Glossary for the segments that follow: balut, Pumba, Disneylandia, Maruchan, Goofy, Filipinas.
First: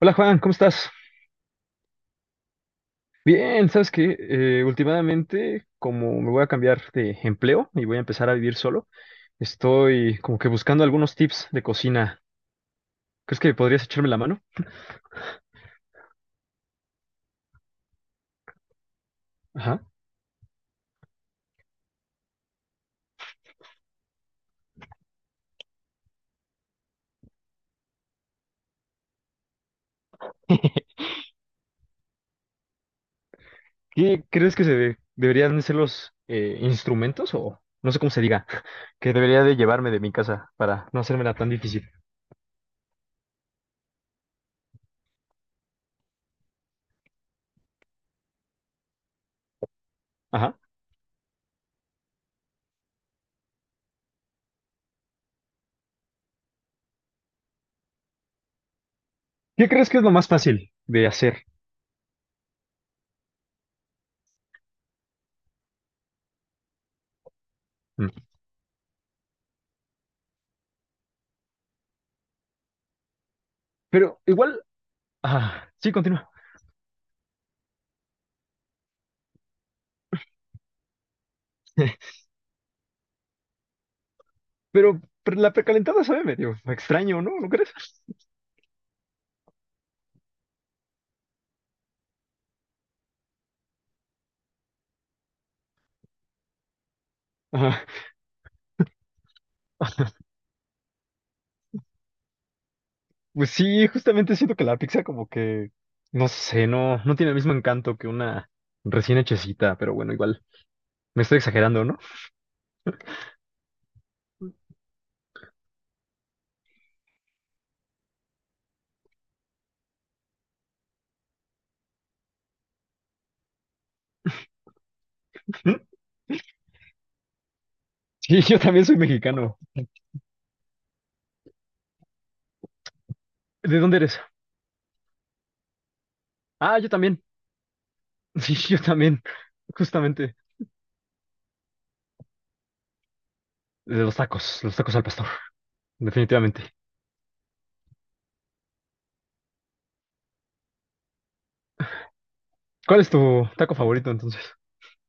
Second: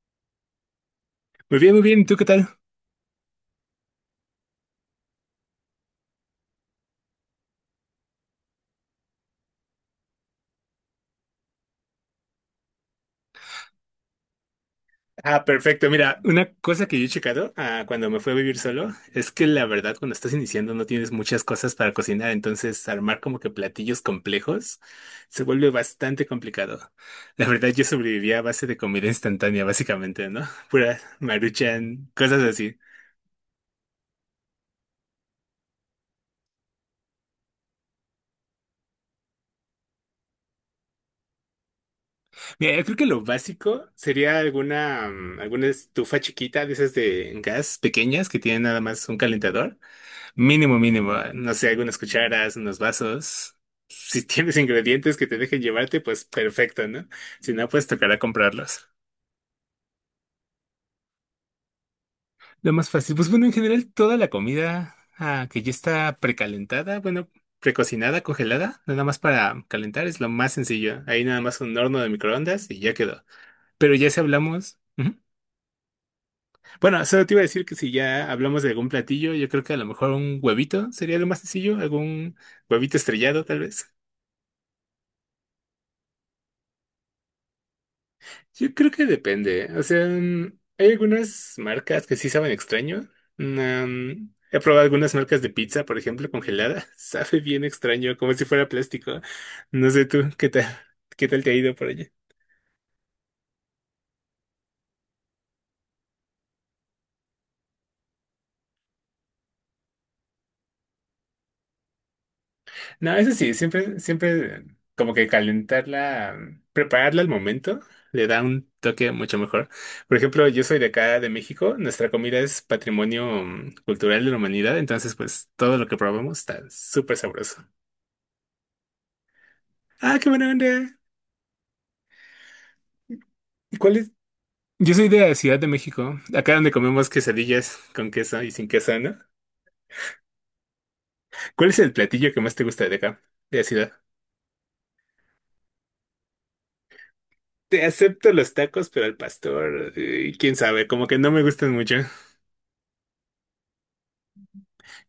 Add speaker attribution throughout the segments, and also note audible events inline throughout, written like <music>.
Speaker 1: Hola Juan, ¿cómo estás?
Speaker 2: Muy bien, muy bien. ¿Y tú qué tal?
Speaker 1: Bien, sabes que últimamente, como me voy a cambiar de empleo y voy a empezar a vivir solo, estoy como que buscando algunos tips de cocina. ¿Crees que podrías echarme la mano?
Speaker 2: Ah, perfecto. Mira, una cosa que yo he checado cuando me fui a vivir solo es que la
Speaker 1: Ajá.
Speaker 2: verdad cuando estás iniciando no tienes muchas cosas para cocinar, entonces armar como que platillos complejos se vuelve bastante complicado. La verdad yo sobrevivía a base de comida instantánea, básicamente, ¿no? Pura
Speaker 1: <laughs>
Speaker 2: Maruchan, cosas así.
Speaker 1: ¿Qué crees que deberían ser los instrumentos o no sé cómo se diga, <laughs> que debería de llevarme de mi casa para no hacérmela tan difícil?
Speaker 2: Mira, yo creo que lo básico sería alguna estufa chiquita de esas de gas pequeñas que tienen nada más un calentador.
Speaker 1: Ajá.
Speaker 2: Mínimo, mínimo. No sé, algunas cucharas, unos vasos. Si tienes ingredientes que te dejen llevarte, pues perfecto, ¿no? Si no, pues tocará comprarlos.
Speaker 1: ¿Qué crees que es lo más fácil de hacer?
Speaker 2: Lo más fácil, pues bueno, en general toda la comida que ya está precalentada, bueno,
Speaker 1: Mm.
Speaker 2: precocinada, congelada, nada más para calentar es lo más sencillo. Ahí nada más un horno de microondas y ya quedó. Pero ya si
Speaker 1: Pero igual,
Speaker 2: hablamos... Ujú.
Speaker 1: ah, sí, continúa.
Speaker 2: Bueno, solo te iba a decir que si ya hablamos de algún platillo, yo creo que a lo mejor un huevito sería lo más sencillo,
Speaker 1: <laughs>
Speaker 2: algún huevito estrellado tal vez.
Speaker 1: Pero la precalentada sabe medio extraño, ¿no? ¿No crees?
Speaker 2: Yo creo que depende. ¿Eh? O sea, hay algunas marcas que sí saben extraño. Mm, he probado algunas marcas de pizza, por ejemplo, congelada. <laughs> Sabe bien
Speaker 1: <laughs>
Speaker 2: extraño, como si fuera plástico. No sé tú, ¿qué tal? ¿Qué tal te ha ido por allá?
Speaker 1: Pues sí, justamente siento que la pizza como que, no sé, no tiene el mismo encanto que una recién hechecita, pero bueno, igual, me estoy exagerando, ¿no?
Speaker 2: No, eso sí, siempre, siempre como que prepararla al momento, le da un toque mucho mejor. Por ejemplo, yo soy de acá, de México. Nuestra comida es patrimonio cultural de la humanidad. Entonces, pues todo
Speaker 1: ¿Mm?
Speaker 2: lo que probamos está súper sabroso.
Speaker 1: Sí, <laughs> yo también soy mexicano.
Speaker 2: Ah, qué buena onda. ¿Y
Speaker 1: ¿De
Speaker 2: cuál
Speaker 1: dónde
Speaker 2: es?
Speaker 1: eres?
Speaker 2: Yo soy de la Ciudad de México, acá donde
Speaker 1: Ah, yo
Speaker 2: comemos
Speaker 1: también. <laughs>
Speaker 2: quesadillas con queso y
Speaker 1: Sí,
Speaker 2: sin
Speaker 1: yo
Speaker 2: queso, ¿no?
Speaker 1: también. Justamente.
Speaker 2: ¿Cuál es el platillo que más te gusta de acá, de la ciudad?
Speaker 1: De los tacos al pastor, definitivamente.
Speaker 2: Te acepto los tacos, pero al pastor, quién sabe, como que no me gustan mucho.
Speaker 1: ¿Cuál es tu taco favorito entonces?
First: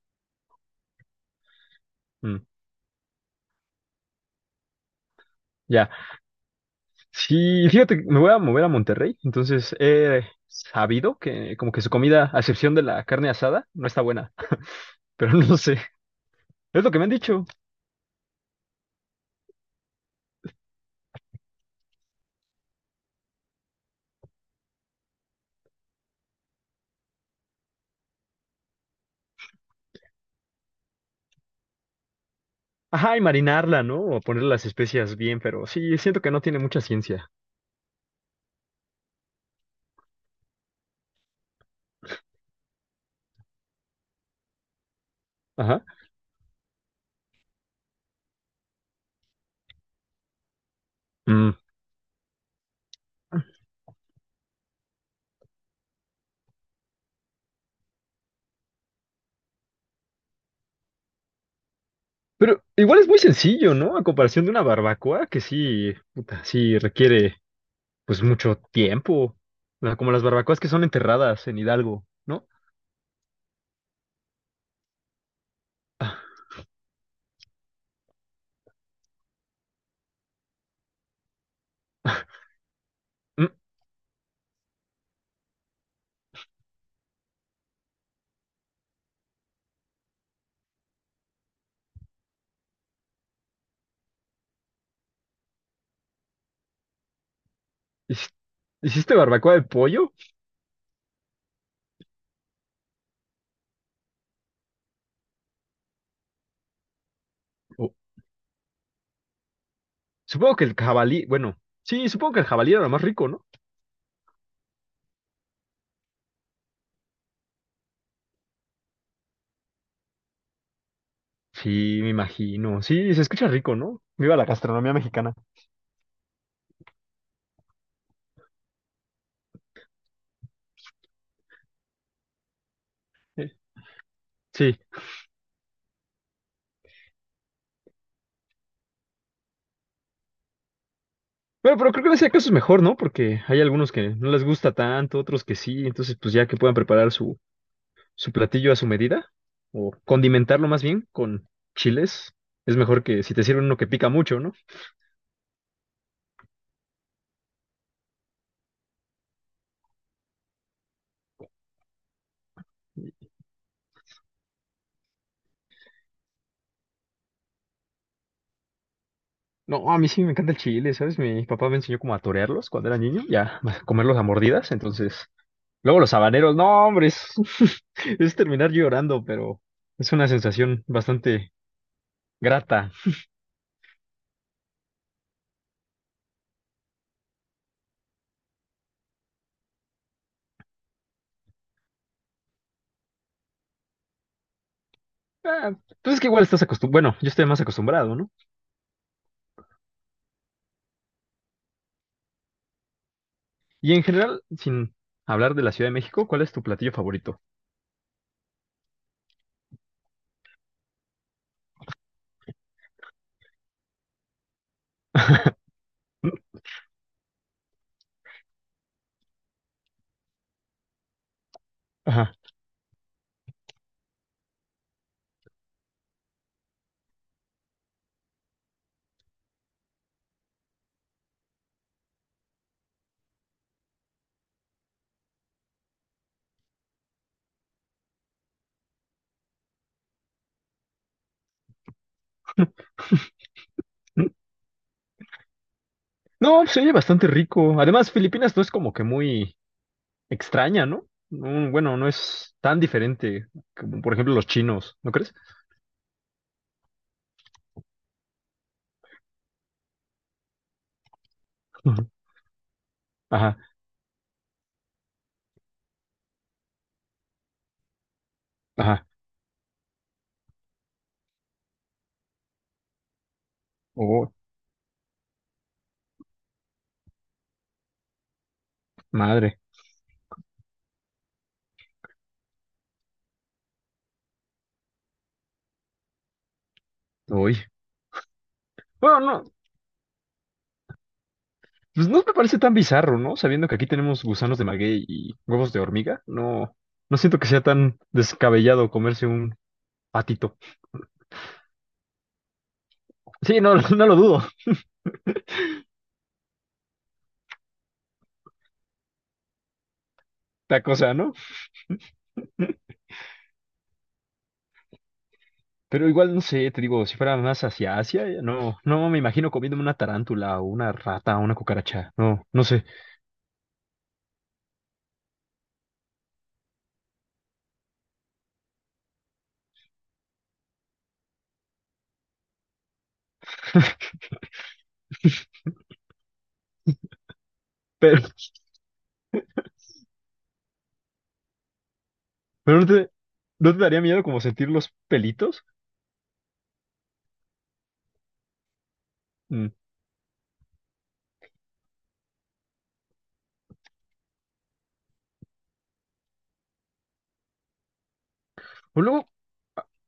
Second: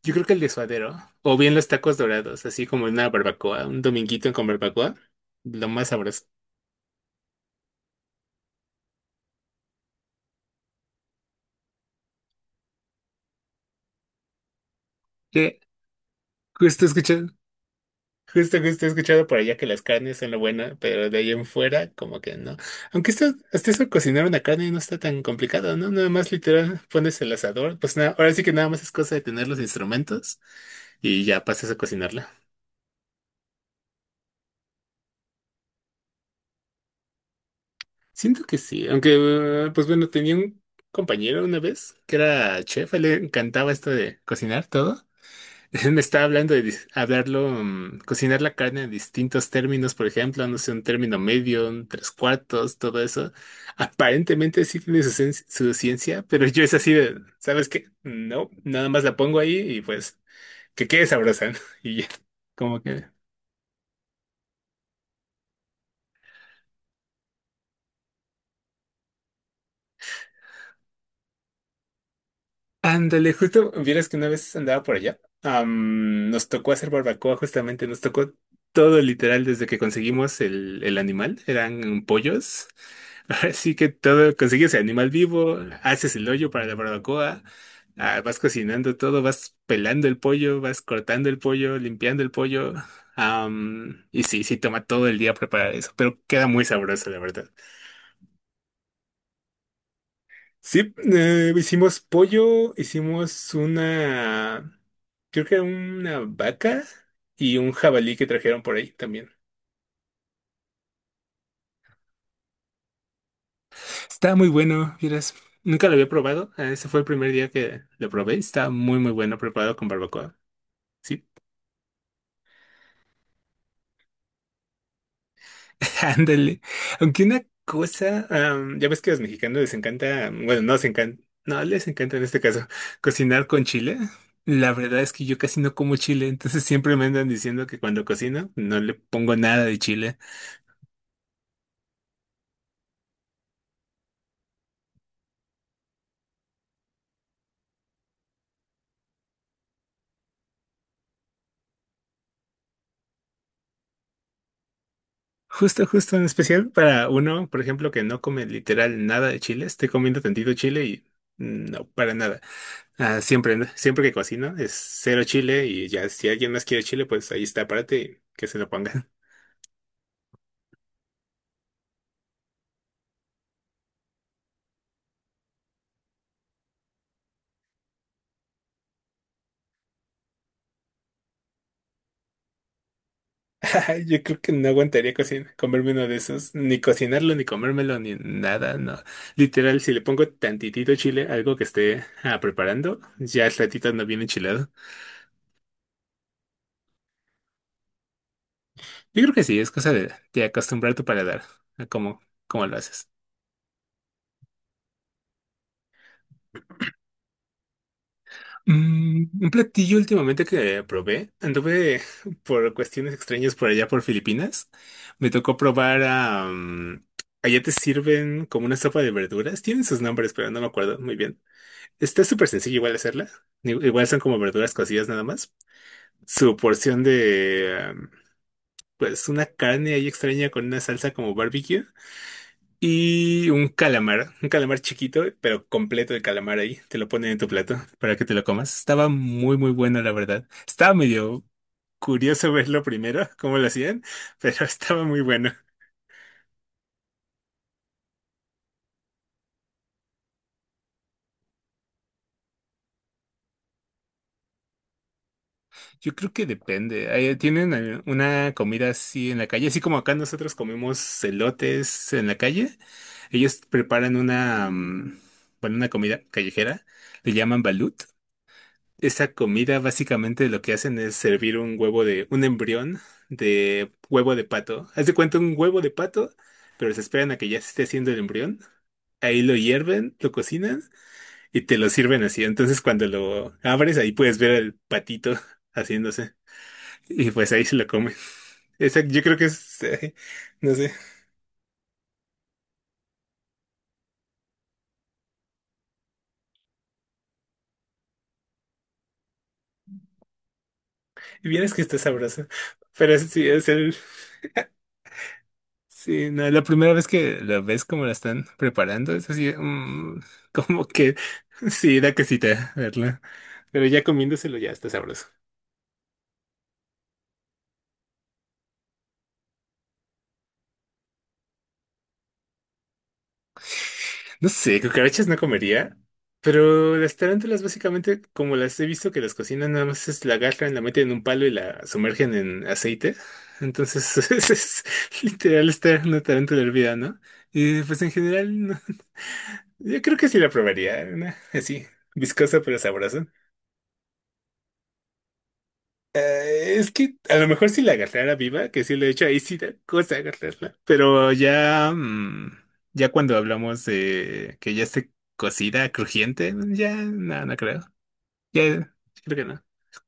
Speaker 2: Yo creo que el de suadero, o bien los tacos
Speaker 1: Mm,
Speaker 2: dorados, así como una barbacoa, un dominguito con barbacoa, lo más
Speaker 1: ya.
Speaker 2: sabroso.
Speaker 1: Sí, fíjate, me voy a mover a Monterrey, entonces he sabido que como que su comida, a excepción de la carne asada, no está buena, <laughs> pero no
Speaker 2: ¿Qué?
Speaker 1: sé. Es
Speaker 2: Justo
Speaker 1: lo que me han
Speaker 2: escuchar.
Speaker 1: dicho.
Speaker 2: Justo, justo he escuchado por allá que las carnes son lo bueno, pero de ahí en fuera, como que no. Aunque esto, hasta eso cocinar una carne no está tan complicado, ¿no? Nada más literal pones el asador, pues nada, ahora sí que nada más es cosa de tener los instrumentos y ya pasas a cocinarla.
Speaker 1: Ajá, y marinarla, ¿no? O ponerle las especias bien, pero sí, siento que no tiene mucha ciencia.
Speaker 2: Siento que sí, aunque, pues bueno, tenía un compañero una vez que era chef, a él le encantaba esto de cocinar todo.
Speaker 1: Ajá.
Speaker 2: <laughs> Me estaba hablando de cocinar la carne en distintos términos, por ejemplo, no sé, un término
Speaker 1: Mm.
Speaker 2: medio, un tres cuartos, todo eso. Aparentemente sí tiene su, su ciencia, pero yo es así de, ¿sabes qué? No, nada más la pongo ahí y pues que quede sabrosa, ¿no? <laughs> Y ya,
Speaker 1: Pero
Speaker 2: como
Speaker 1: igual
Speaker 2: que...
Speaker 1: es muy sencillo, ¿no? A comparación de una barbacoa, que sí, puta, sí requiere, pues, mucho tiempo. O sea, como las barbacoas que son enterradas en Hidalgo, ¿no?
Speaker 2: Ándale, justo, vieras que una vez andaba por allá,
Speaker 1: Ah,
Speaker 2: nos tocó hacer barbacoa, justamente nos tocó todo literal desde que conseguimos el animal, eran
Speaker 1: ah,
Speaker 2: pollos. <laughs>
Speaker 1: mm.
Speaker 2: Así que todo, consigues el animal vivo, haces el hoyo para la barbacoa, vas cocinando todo, vas pelando el pollo, vas cortando el pollo, limpiando el pollo. Y sí, sí toma todo el día preparar eso, pero queda muy sabroso, la verdad.
Speaker 1: ¿Hici- ¿Hiciste barbacoa de pollo?
Speaker 2: Sí, hicimos pollo, hicimos una, creo que era una vaca y un
Speaker 1: O,
Speaker 2: jabalí que trajeron por ahí también.
Speaker 1: supongo que el jabalí, bueno, sí, supongo que el jabalí era lo más rico, ¿no?
Speaker 2: Está muy bueno, vieras. Nunca lo había probado. Ese fue el primer día que lo probé. Está muy, muy bueno preparado con barbacoa. Sí,
Speaker 1: Sí, me imagino. Sí, se escucha rico, ¿no? Viva la gastronomía mexicana.
Speaker 2: <laughs> ándale. Aunque una cosa, ya ves que a los mexicanos les encanta, mm, bueno, no les encanta, no les encanta en este caso, cocinar
Speaker 1: Eh,
Speaker 2: con chile. La
Speaker 1: Sí.
Speaker 2: verdad es que yo casi no como chile, entonces siempre me andan diciendo que cuando cocino no le pongo nada de chile.
Speaker 1: Bueno, pero creo que en ese caso es mejor, ¿no? Porque hay algunos que no les gusta tanto, otros que sí, entonces pues ya que puedan preparar su, su platillo a su medida, o condimentarlo más bien con chiles, es mejor que si te sirven uno que pica mucho, ¿no?
Speaker 2: Justo, justo, en especial para uno, por ejemplo, que no come literal nada de chile, estoy comiendo tantito chile y no, para nada. Ah, siempre, ¿no? Siempre que cocino es cero chile y ya si alguien más quiere chile, pues ahí está, párate y que se lo pongan.
Speaker 1: No, a mí sí me encanta el chile, ¿sabes? Mi papá me enseñó como a torearlos cuando era niño, ya, a comerlos a mordidas, entonces... Luego los habaneros, no, hombre, es, <laughs> es terminar llorando, pero es una sensación bastante grata.
Speaker 2: <laughs> Yo creo que no aguantaría cocina, comerme uno de esos, ni cocinarlo, ni comérmelo, ni nada, no. Literal, si le pongo tantitito chile, algo que esté preparando, ya el ratito no viene enchilado.
Speaker 1: Ah, pues es que igual estás acostumbrado, bueno, yo estoy más acostumbrado, ¿no?
Speaker 2: Yo creo que sí, es cosa de acostumbrar tu paladar a cómo, cómo lo haces.
Speaker 1: Y en general, sin hablar de la Ciudad de México, ¿cuál es tu platillo favorito?
Speaker 2: Mm, un platillo últimamente que probé, anduve por cuestiones extrañas por allá por Filipinas, me tocó
Speaker 1: <laughs>
Speaker 2: probar allá te sirven como una sopa de verduras. Tienen sus nombres, pero no me acuerdo muy bien. Está
Speaker 1: Ajá.
Speaker 2: súper sencillo igual hacerla. Igual son como verduras cocidas nada más. Su porción de pues, una carne ahí extraña con una salsa como barbecue. Y un calamar chiquito, pero completo de calamar ahí. Te lo ponen en tu plato para que te lo comas. Estaba muy, muy bueno, la verdad. Estaba medio curioso verlo primero, cómo lo hacían, pero <laughs> estaba muy bueno.
Speaker 1: No, se oye bastante rico. Además, Filipinas no es como que muy extraña, ¿no? No, bueno, no es tan diferente como, por ejemplo, los chinos, ¿no crees?
Speaker 2: Yo creo que depende. Ahí tienen una comida así en la calle, así como acá nosotros comemos
Speaker 1: Ujú.
Speaker 2: elotes en la calle.
Speaker 1: Ajá,
Speaker 2: Ellos preparan una, bueno, una comida callejera, le llaman balut.
Speaker 1: ajá.
Speaker 2: Esa comida básicamente lo que hacen es servir un huevo de, un embrión de
Speaker 1: Oh,
Speaker 2: huevo de pato. Haz de cuenta un huevo de pato, pero se esperan a que ya se esté haciendo el embrión. Ahí lo
Speaker 1: madre.
Speaker 2: hierven, lo cocinan y te lo sirven así. Entonces cuando lo abres, ahí puedes ver el patito <laughs> haciéndose. Y pues
Speaker 1: Uy.
Speaker 2: ahí se lo comen. Esa, yo
Speaker 1: Bueno,
Speaker 2: creo
Speaker 1: no,
Speaker 2: que es, no sé,
Speaker 1: pues no me parece tan bizarro, ¿no? Sabiendo que aquí tenemos gusanos de maguey y huevos de hormiga, no siento que sea tan descabellado comerse un patito.
Speaker 2: vieras que está sabroso. Pero sí,
Speaker 1: Sí,
Speaker 2: es
Speaker 1: no, <laughs>
Speaker 2: el,
Speaker 1: no lo dudo.
Speaker 2: sí, no, la primera vez que lo ves como la están preparando, es así, <laughs>
Speaker 1: La
Speaker 2: como
Speaker 1: cosa,
Speaker 2: que,
Speaker 1: ¿no?
Speaker 2: sí, da cosita verla. Pero ya comiéndoselo ya está sabroso.
Speaker 1: Pero igual no sé, te digo, si fuera más hacia Asia, no, no me imagino comiéndome una tarántula o una rata o una cucaracha. No, no sé.
Speaker 2: No sé, cucarachas no comería, pero las tarántulas básicamente, como las he visto que las cocinan, nada más es la agarran, la meten en un palo y la sumergen en aceite. Entonces,
Speaker 1: <laughs>
Speaker 2: <laughs> es literal estar una tarántula hervida, ¿no? Y pues en
Speaker 1: Pero,
Speaker 2: general, no. Yo creo que sí la probaría, una así, viscosa pero
Speaker 1: pero no te,
Speaker 2: sabrosa.
Speaker 1: ¿no te daría miedo como sentir los pelitos?
Speaker 2: Es que a lo mejor si la agarrara viva, que sí lo he hecho, ahí sí
Speaker 1: Mm.
Speaker 2: da cosa agarrarla. Pero ya, ya cuando hablamos de que ya esté cocida, crujiente, ya no, no creo. Ya,
Speaker 1: O luego,
Speaker 2: creo que no.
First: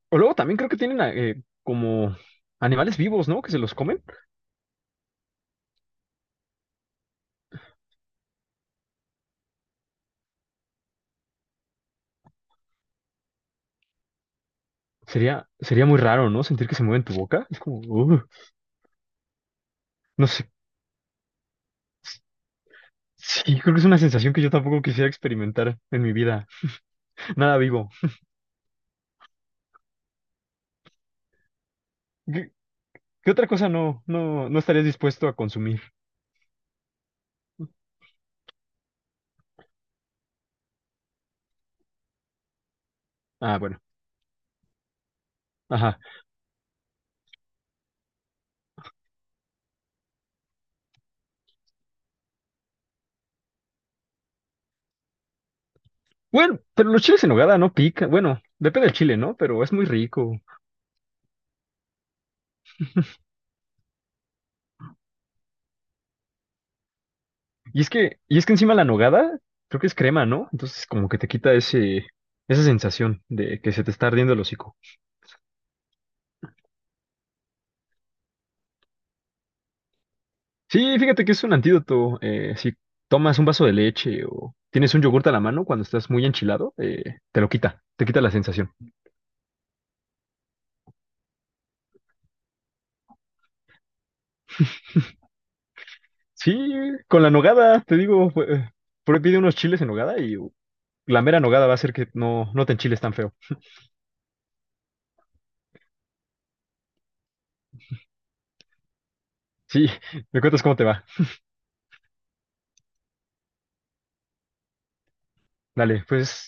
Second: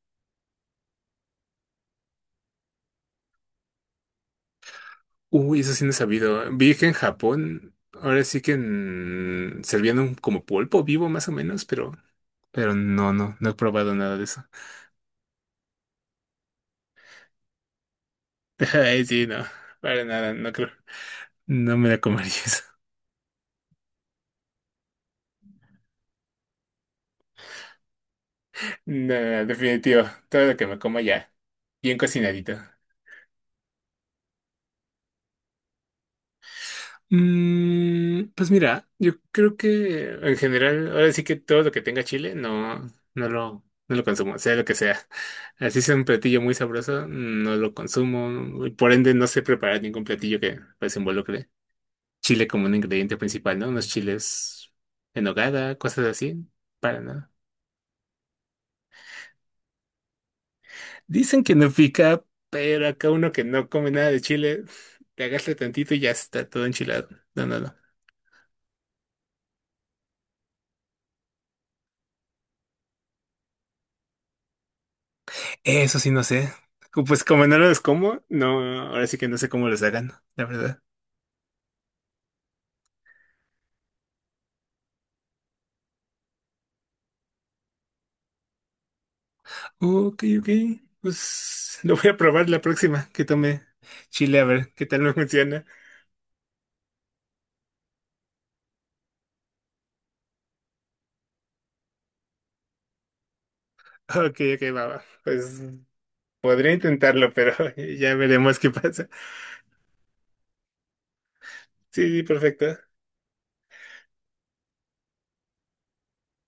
Speaker 1: o luego también creo que tienen como animales vivos, ¿no? Que se los comen.
Speaker 2: Uy, eso sí no he sabido. Vi que en Japón, ahora sí que servían como pulpo vivo más o menos, pero no, no, no he probado nada de eso.
Speaker 1: Sería muy raro, ¿no? Sentir que se mueven tu boca. Es como,
Speaker 2: <laughs> Ay, sí, no, para
Speaker 1: no
Speaker 2: nada,
Speaker 1: sé.
Speaker 2: no creo. No me la comería.
Speaker 1: Sí, creo que es una sensación que yo tampoco quisiera experimentar en mi vida. Nada vivo.
Speaker 2: No, definitivo. Todo lo que me como ya. Bien
Speaker 1: ¿Qué,
Speaker 2: cocinadito.
Speaker 1: ¿qué otra cosa no estarías dispuesto a consumir?
Speaker 2: Mm, pues mira, yo creo que en general, ahora sí que todo lo que tenga chile, no,
Speaker 1: Ah, bueno.
Speaker 2: no lo consumo, sea lo que sea. Así sea
Speaker 1: Ajá.
Speaker 2: un platillo muy sabroso, no lo consumo. Y por ende, no sé preparar ningún platillo que pues involucre chile como un ingrediente principal, ¿no? Unos chiles en nogada, cosas así,
Speaker 1: Bueno, pero
Speaker 2: para
Speaker 1: los chiles en
Speaker 2: nada.
Speaker 1: nogada no pican. Bueno, depende del chile, ¿no? Pero es muy rico.
Speaker 2: Dicen que no pica, pero acá uno que no come nada de chile, te agarra tantito y ya está todo enchilado. No, no, no.
Speaker 1: Y es que encima la nogada, creo que es crema, ¿no? Entonces como que te quita ese, esa sensación de que se te está ardiendo el hocico.
Speaker 2: Eso sí no sé. Pues como no los como, no, ahora sí que no sé cómo los hagan, la verdad.
Speaker 1: Sí, fíjate que es un antídoto. Si tomas un vaso de leche o tienes un yogurt a la mano cuando estás muy enchilado, te lo quita, te quita la sensación.
Speaker 2: Ok, ok. Pues lo voy a probar la próxima que tome chile a ver qué tal me funciona.
Speaker 1: Sí, con la nogada, te digo, ahí pide unos chiles en nogada y la mera nogada va a hacer que no te enchiles tan feo.
Speaker 2: Ok, ok, va, va. Pues podría intentarlo, pero <laughs> ya veremos qué pasa.
Speaker 1: Sí, <laughs> me cuentas cómo te va.
Speaker 2: Sí, sí, perfecto.
Speaker 1: Dale, pues